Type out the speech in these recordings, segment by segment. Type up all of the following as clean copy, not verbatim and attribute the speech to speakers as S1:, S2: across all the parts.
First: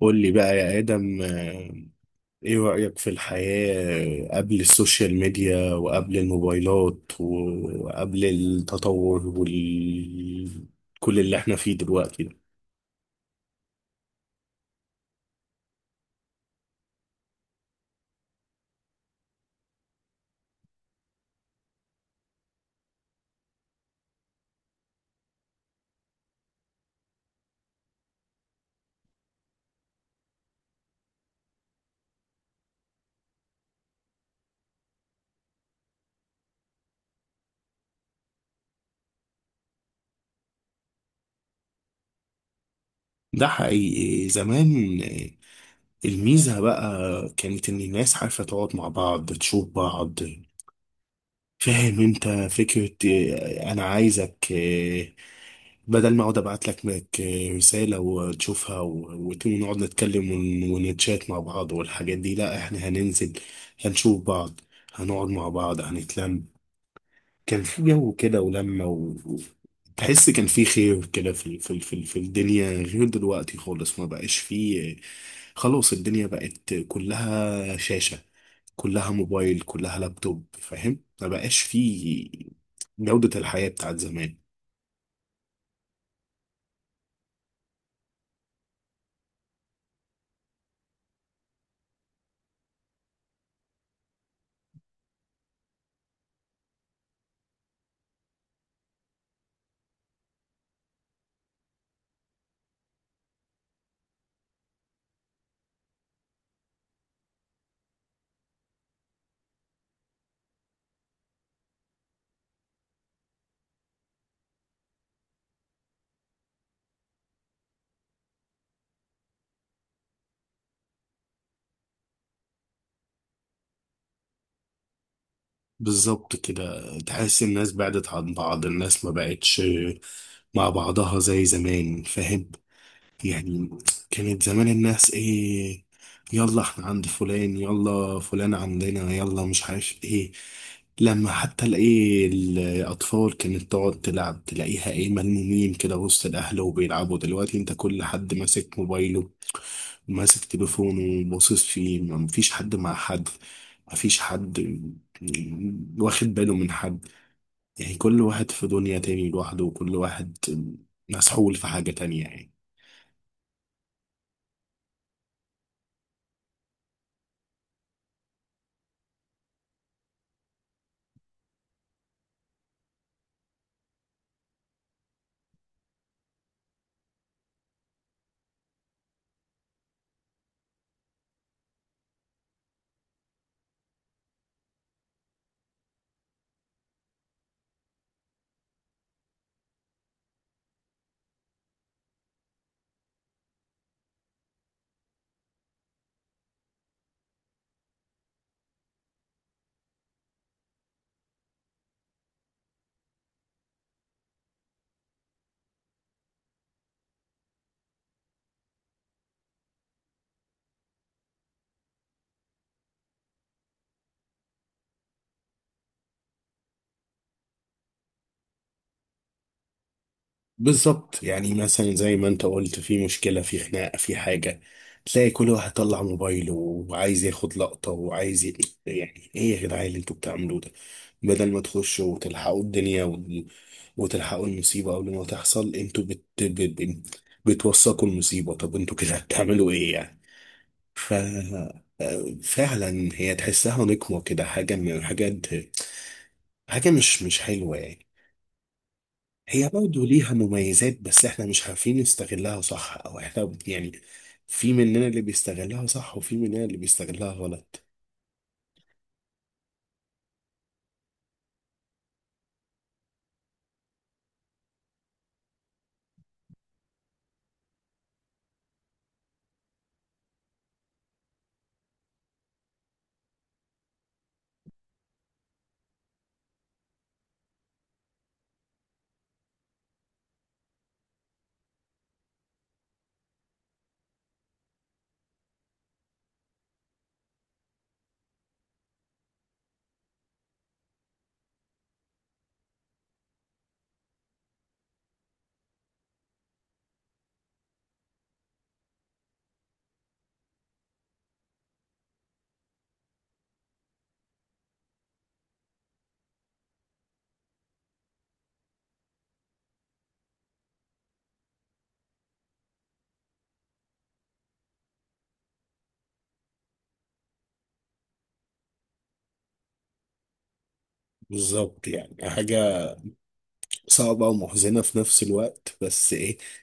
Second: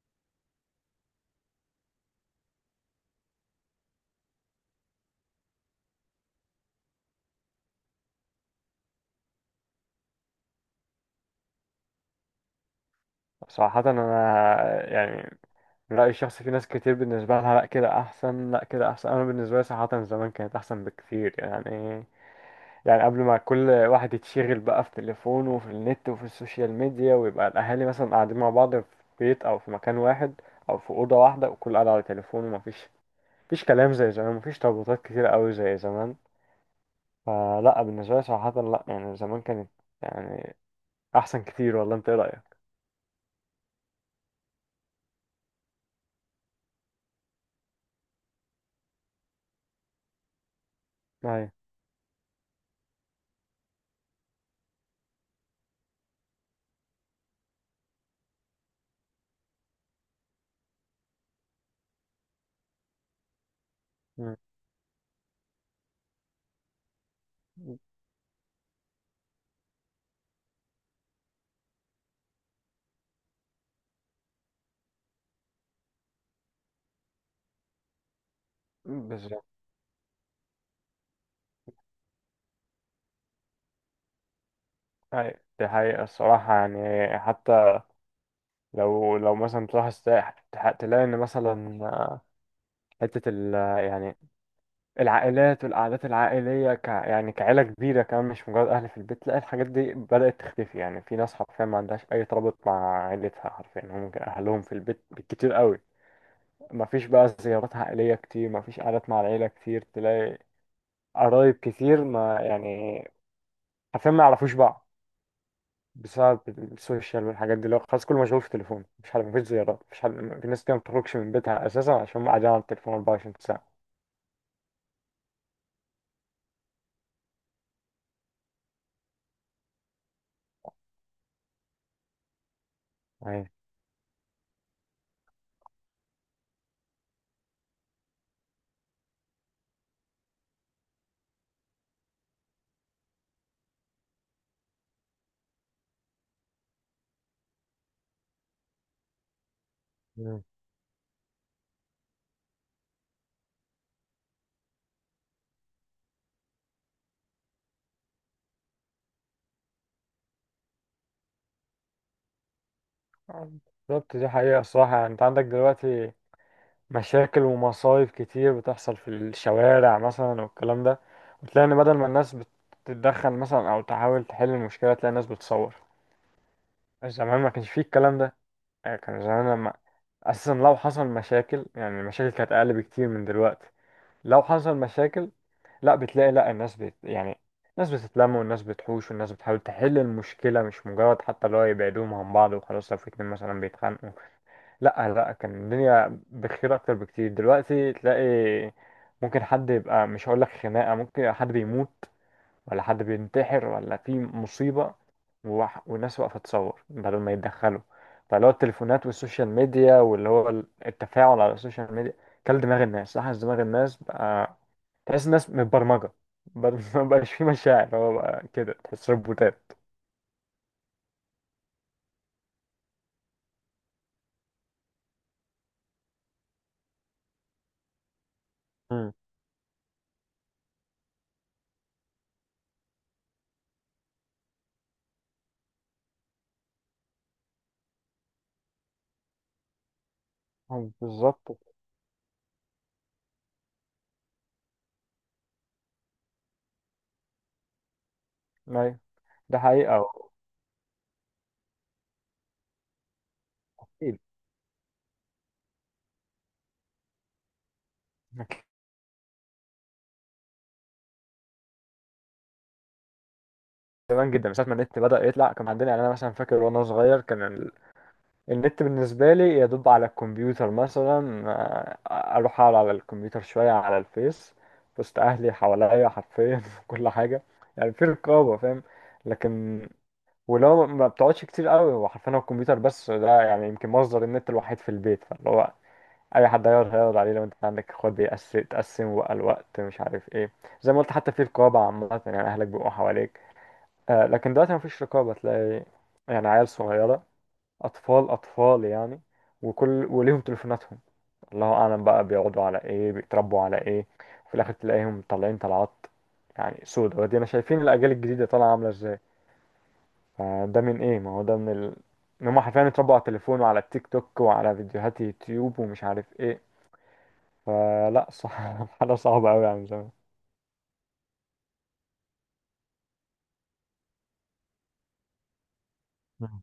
S1: قول لي بقى يا آدم إيه رأيك في الحياة قبل السوشيال ميديا وقبل الموبايلات وقبل التطور وال كل اللي احنا فيه دلوقتي ده.
S2: صراحة أنا، يعني من رأيي الشخصي، في ناس كتير بالنسبة لها لأ كده أحسن، لأ كده أحسن. أنا بالنسبة لي صراحة زمان كانت أحسن بكتير يعني قبل ما كل واحد يتشغل بقى في تليفونه وفي النت وفي السوشيال ميديا، ويبقى الأهالي مثلا قاعدين مع بعض في بيت أو في مكان واحد، أو في أوضة واحدة، وكل قاعد على تليفونه، ومفيش كلام زي زمان، مفيش ترابطات كتير أوي زي زمان. فلأ بالنسبة لي صراحة لأ، يعني زمان كانت، يعني، أحسن كتير والله. أنت إيه رأيك؟
S1: ده حقيقي زمان، الميزة بقى كانت إن الناس عارفة تقعد مع بعض تشوف بعض.
S2: أيوة.
S1: فاهم انت فكرة؟ انا عايزك، بدل ما اقعد ابعت لك رسالة وتشوفها ونقعد نتكلم ونتشات مع بعض والحاجات دي، لا احنا هننزل، هنشوف
S2: مم.
S1: بعض، هنقعد مع بعض، هنتلم. كان في جو كده ولمة و- تحس كان في خير كده في الدنيا، غير دلوقتي خالص. ما بقاش فيه، خلاص الدنيا بقت كلها شاشة، كلها
S2: بالظبط.
S1: موبايل، كلها لابتوب. فاهم؟ ما بقاش فيه جودة الحياة بتاعت زمان.
S2: هاي دي حقيقة الصراحة، يعني حتى لو مثلا تروح الساحل، تلاقي إن مثلا حتة ال يعني العائلات والقعدات العائلية، يعني كعيلة كبيرة كمان، مش مجرد أهل في البيت، تلاقي الحاجات دي بدأت تختفي. يعني في ناس حرفيا ما عندهاش أي ترابط مع عيلتها، حرفيا هم ممكن أهلهم في البيت بالكتير قوي. مفيش بقى زيارات عائلية كتير، مفيش قعدات مع العيلة كتير، تلاقي قرايب كتير ما يعني حرفيا ما يعرفوش بعض، بسبب السوشيال والحاجات دي، اللي هو خلاص كله مشغول في التليفون، مفيش حد، مفيش زيارات، مفيش حد. في ناس كده ما بتخرجش من بيتها اساسا عشان هم قاعدين على التليفون 24 ساعة.
S1: بالظبط كده، تحس الناس بعدت عن بعض، الناس ما بقتش مع بعضها زي زمان. فاهم
S2: أيوة.
S1: يعني؟ كانت زمان الناس ايه، يلا احنا عند فلان، يلا فلان عندنا، يلا مش عارف ايه. لما حتى الايه الاطفال كانت تقعد تلعب، تلاقيها ايه، ملمومين كده وسط الاهل وبيلعبوا. دلوقتي انت كل حد ماسك موبايله،
S2: مم.
S1: ماسك تليفونه باصص فيه. مفيش حد مع حد، مفيش حد واخد باله من حد. يعني كل واحد في دنيا تاني لوحده، وكل واحد مسحول في حاجة تانية يعني.
S2: بالظبط. دي حقيقة الصراحة. يعني انت عندك دلوقتي مشاكل ومصايب كتير بتحصل في الشوارع مثلا والكلام ده، وتلاقي ان بدل ما الناس بتتدخل مثلا او تحاول تحل المشكلة، تلاقي الناس بتصور. زمان ما كانش فيه الكلام ده. يعني كان زمان لما اساسا لو حصل مشاكل، يعني المشاكل كانت اقل بكتير من دلوقتي. لو حصل مشاكل، لا بتلاقي لا الناس بت، يعني، الناس بتتلم، والناس بتحوش، والناس بتحاول تحل المشكلة، مش مجرد حتى اللي هو يبعدوهم عن بعض وخلاص لو في اتنين مثلا بيتخانقوا. لا لا، كان الدنيا بخير أكتر بكتير. دلوقتي تلاقي ممكن حد يبقى، مش هقول لك خناقة، ممكن يبقى حد بيموت، ولا حد بينتحر، ولا في مصيبة، والناس واقفة تصور بدل ما يتدخلوا. فاللي هو التليفونات والسوشيال ميديا، واللي هو التفاعل على السوشيال ميديا، كل دماغ الناس، لاحظ دماغ الناس بقى، تحس الناس متبرمجة. بدل ما بقاش فيه مشاعر، هو بقى كده تحس روبوتات.
S1: بالظبط، يعني مثلا زي ما انت قلت، في مشكلة، في خناقة، في حاجة، تلاقي كل واحد طلع موبايله وعايز ياخد لقطة وعايز
S2: امم
S1: يعني ايه يا جدعان اللي انتوا بتعملوه ده؟ بدل ما تخشوا وتلحقوا الدنيا وتلحقوا المصيبة قبل ما تحصل، انتوا ب... بتوثقوا المصيبة. طب انتوا كده هتعملوا ايه يعني؟ ف
S2: بالظبط.
S1: آه، فعلا، هي تحسها نقمة كده، حاجة من الحاجات، حاجة مش حلوة يعني.
S2: أيوة. ده
S1: هي
S2: حقيقة.
S1: برضه ليها مميزات، بس احنا مش عارفين نستغلها صح، او احنا يعني،
S2: أكيد.
S1: في مننا اللي بيستغلها صح وفي مننا اللي بيستغلها غلط.
S2: زمان جدا من ساعة ما النت بدأ يطلع كان عندنا، يعني أنا مثلا فاكر وأنا صغير، كان النت بالنسبة لي يدوب على الكمبيوتر، مثلا أروح أقعد على الكمبيوتر شوية على الفيس، وسط أهلي حواليا حرفيا في كل حاجة، يعني في رقابة، فاهم. لكن ولو ما بتقعدش كتير قوي، هو حرفيا هو الكمبيوتر بس ده، يعني يمكن مصدر النت الوحيد في البيت، فاللي هو اي حد هيقعد، عليه لو انت عندك اخوات، بيقسم تقسم بقى الوقت، مش عارف ايه. زي ما قلت، حتى في رقابه عامه، يعني اهلك بيبقوا حواليك. آه، لكن دلوقتي مفيش رقابه. تلاقي يعني عيال صغيره، اطفال اطفال يعني، وكل وليهم تليفوناتهم. الله اعلم بقى بيقعدوا على ايه، بيتربوا على ايه. وفي الاخر تلاقيهم طالعين طلعات يعني سودا ودينا. شايفين الاجيال الجديده طالعه عامله ازاي. فده من ايه؟ ما هو ده من ان هم حرفيا اتربوا على التليفون، وعلى التيك توك، وعلى فيديوهات يوتيوب، ومش عارف ايه. فلا صح، حاجة صعبة أوي عن زمان.
S1: بالظبط، يعني حاجة صعبة ومحزنة في نفس الوقت. بس ايه
S2: مم.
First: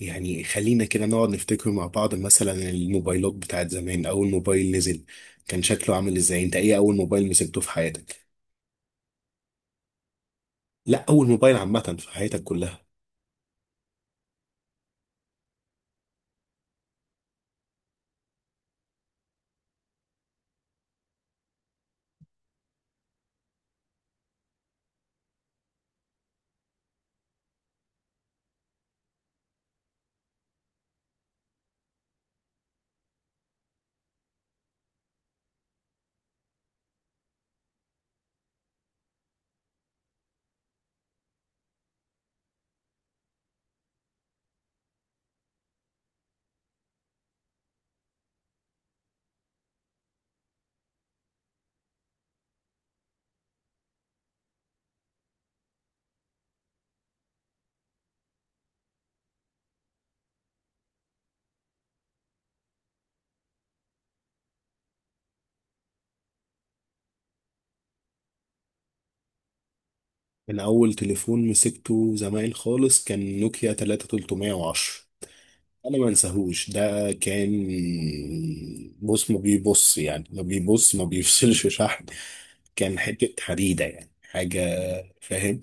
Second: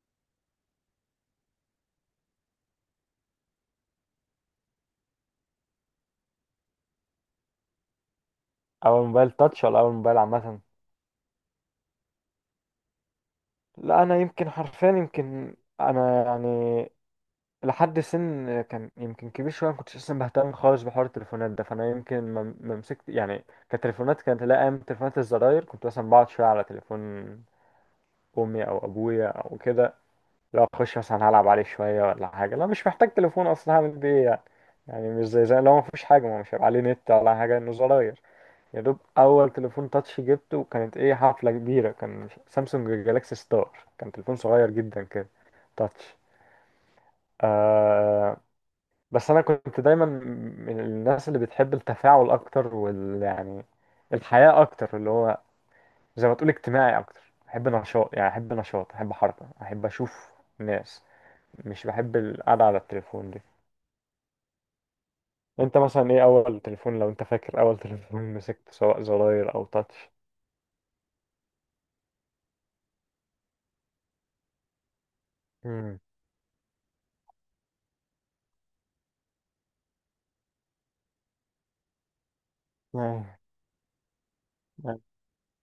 S1: يعني، خلينا كده نقعد نفتكر مع بعض. مثلا الموبايلات بتاعت زمان، أول موبايل نزل كان شكله عامل إزاي؟ أنت إيه أول موبايل مسكته في حياتك؟
S2: أول موبايل تاتش ولا أول موبايل عامة؟
S1: لا أول موبايل عامة في حياتك كلها.
S2: لا أنا يمكن حرفيا، يمكن أنا يعني لحد سن كان يمكن كبير شوية ما كنتش أصلا بهتم خالص بحوار التليفونات ده، فأنا يمكن ما مسكت يعني، كتليفونات كانت، لا أيام تليفونات الزراير كنت مثلا بقعد شوية على تليفون أمي أو أبويا أو كده، لو أخش مثلا هلعب عليه شوية ولا حاجة. لا مش محتاج تليفون أصلا. هعمل بيه إيه يعني؟ يعني مش زي لو مفيش حاجة، ما مش هيبقى عليه نت ولا حاجة، إنه زراير. يا دوب اول تليفون تاتش جبته، وكانت ايه حفله كبيره، كان سامسونج جالاكسي ستار. كان تليفون صغير جدا كده، تاتش. آه. بس انا كنت دايما من الناس اللي بتحب التفاعل اكتر، وال يعني الحياه اكتر، اللي هو زي ما تقول اجتماعي اكتر. احب نشاط، يعني احب نشاط، احب حركه، احب اشوف ناس. مش بحب القعده على التليفون دي. انت مثلا ايه اول تليفون، لو انت فاكر اول تليفون مسكته، سواء زراير او تاتش؟
S1: من أول تليفون مسكته زمان خالص كان نوكيا 3310. أنا ما انساهوش. ده كان، بص ما بيبص، يعني ما بيبص، ما بيفصلش شحن، كان حتة حديدة يعني، حاجة فاهم.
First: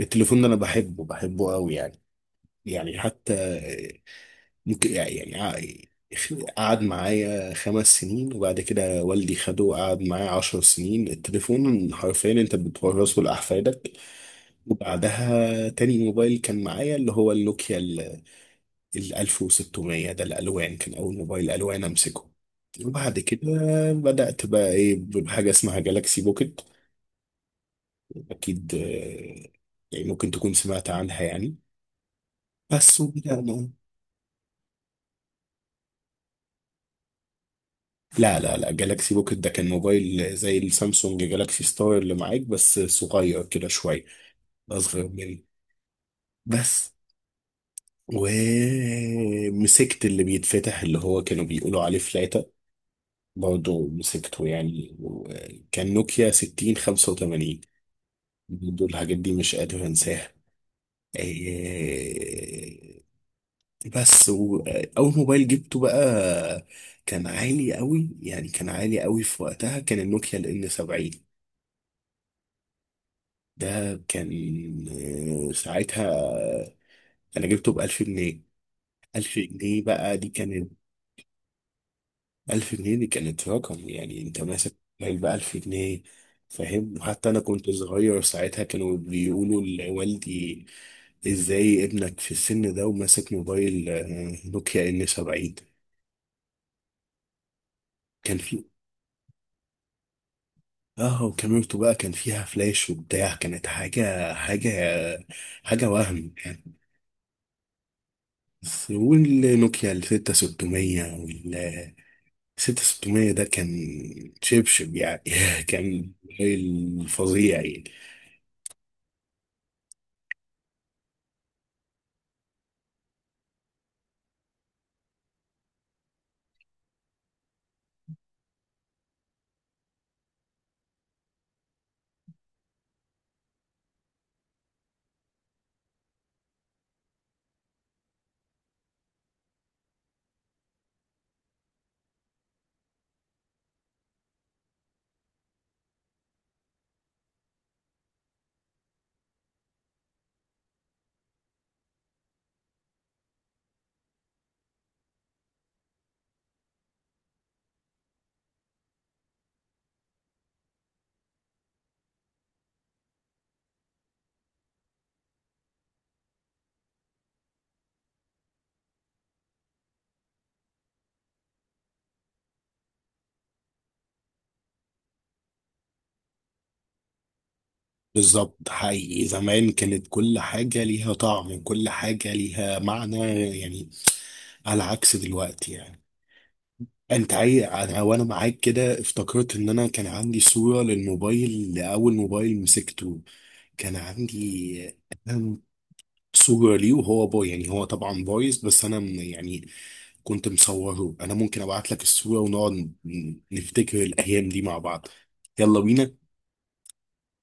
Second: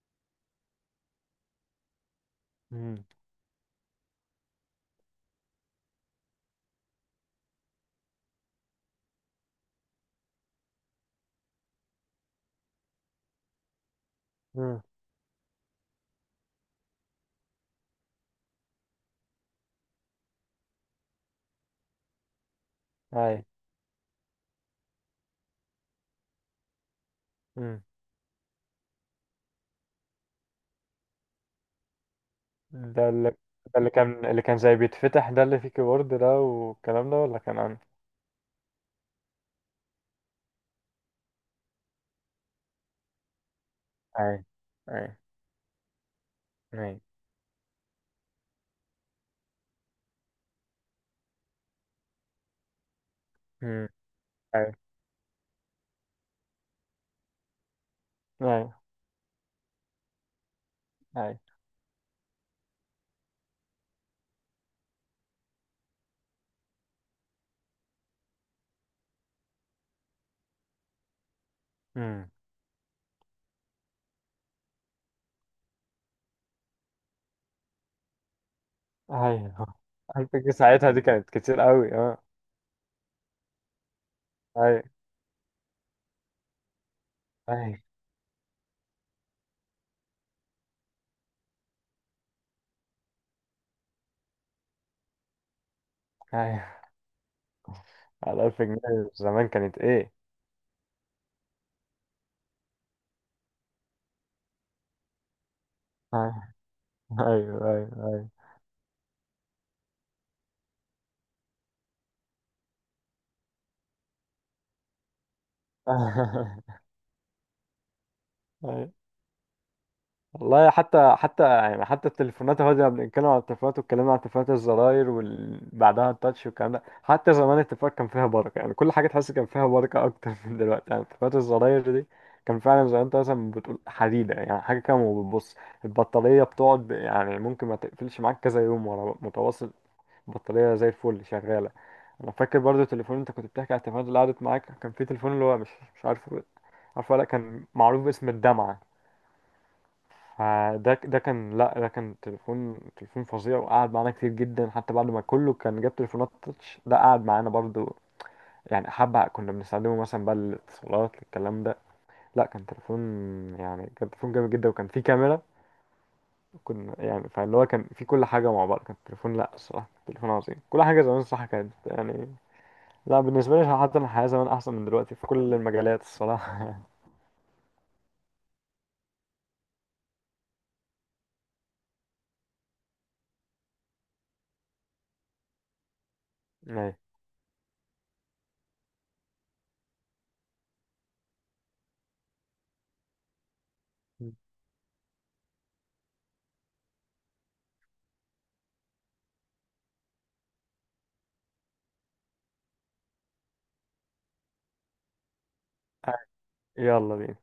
S1: التليفون ده أنا بحبه، بحبه قوي يعني. يعني
S2: امم
S1: حتى ممكن، يعني يعني قعد معايا 5 سنين، وبعد كده والدي خده قعد معايا 10 سنين. التليفون حرفيا انت بتورثه لأحفادك.
S2: امم
S1: وبعدها تاني موبايل كان معايا اللي هو النوكيا ال 1600 ده، الألوان، كان أول موبايل ألوان أمسكه. وبعد
S2: اي.
S1: كده بدأت بقى إيه بحاجة اسمها جالاكسي بوكيت.
S2: امم
S1: أكيد، يعني ممكن تكون سمعت عنها يعني. بس
S2: ده اللي، ده
S1: وبدأنا،
S2: اللي كان اللي كان زي بيتفتح ده، اللي فيه كيبورد ده والكلام ده، ولا كان عندي؟
S1: لا جالاكسي بوكيت ده كان موبايل زي السامسونج جالاكسي ستار اللي معاك، بس صغير كده شوية،
S2: اي.
S1: أصغر
S2: اي.
S1: مني بس.
S2: اي.
S1: ومسكت اللي بيتفتح اللي هو كانوا بيقولوا عليه فلاتة، برضه
S2: امم
S1: مسكته
S2: اي.
S1: يعني، كان نوكيا 6585،
S2: اي.
S1: برضه الحاجات دي مش قادر أنساها.
S2: اي.
S1: إيه، بس وأول موبايل جبته بقى كان عالي قوي يعني، كان عالي قوي في وقتها، كان النوكيا ال N70
S2: امم
S1: ده. كان، آه، ساعتها انا جبته ب 1000 جنيه. 1000
S2: اي.
S1: جنيه بقى دي
S2: ألف جنيه
S1: كانت،
S2: ساعتها دي كانت كتير قوي، اه.
S1: 1000 جنيه دي كانت رقم يعني، انت
S2: اي.
S1: ماسك علبة 1000 جنيه. فاهم؟ وحتى انا كنت
S2: اي.
S1: صغير ساعتها، كانوا بيقولوا لوالدي، ازاي ابنك في السن ده وماسك موبايل، آه، نوكيا ان 70؟
S2: اي.
S1: كان
S2: على ألف
S1: في
S2: جنيه زمان، كانت ايه.
S1: اه، وكاميرته بقى كان فيها فلاش وبتاع، كانت حاجة،
S2: اي.
S1: وهم يعني.
S2: ايوه، ايوه،
S1: والنوكيا ال 6600، ستة ستمية ده، كان شبشب يعني كان موبايل فظيع يعني.
S2: ايوه. والله، حتى يعني حتى التليفونات اهو، زي ما بنتكلم على التليفونات، واتكلمنا على تليفونات الزراير وبعدها التاتش والكلام ده. حتى زمان التليفونات كان فيها بركة، يعني كل حاجة تحس كان فيها بركة أكتر من دلوقتي. يعني تليفونات الزراير دي كان فعلا زي ما أنت مثلا بتقول حديدة، يعني حاجة كده. وبتبص البطارية بتقعد، يعني ممكن ما تقفلش معاك كذا يوم ورا متواصل. البطارية زي الفل شغالة. أنا فاكر برضو التليفون، أنت كنت بتحكي على التليفونات اللي قعدت معاك، كان في تليفون اللي هو مش عارفه، عارفه ولا لأ، كان معروف باسم الدمعة. فده، ده كان لا ده كان تليفون، فظيع. وقعد معانا كتير جدا، حتى بعد ما كله كان جاب تليفونات تاتش، ده قعد معانا برضو، يعني حبة كنا بنستخدمه مثلا بقى للاتصالات الكلام ده. لا كان تليفون، يعني كان تليفون جامد جدا وكان فيه كاميرا. كنا يعني، فاللي هو كان فيه كل حاجة مع بعض، كان التليفون، لا الصراحة تليفون عظيم. كل حاجة زمان الصراحة كانت يعني، لا، بالنسبة لي حتى الحياة زمان أحسن من دلوقتي في كل المجالات الصراحة.
S1: بالظبط، حقيقي زمان كانت كل حاجة ليها طعم، كل حاجة ليها معنى يعني، على عكس دلوقتي يعني.
S2: أيوة.
S1: انت انا وانا معاك كده افتكرت ان انا كان عندي صورة للموبايل، لأول موبايل مسكته. كان عندي صورة ليه وهو باي يعني، هو طبعا بايظ بس انا يعني كنت مصوره. انا ممكن ابعت لك الصورة ونقعد نفتكر الايام دي مع بعض. يلا بينا.
S2: يلا بينا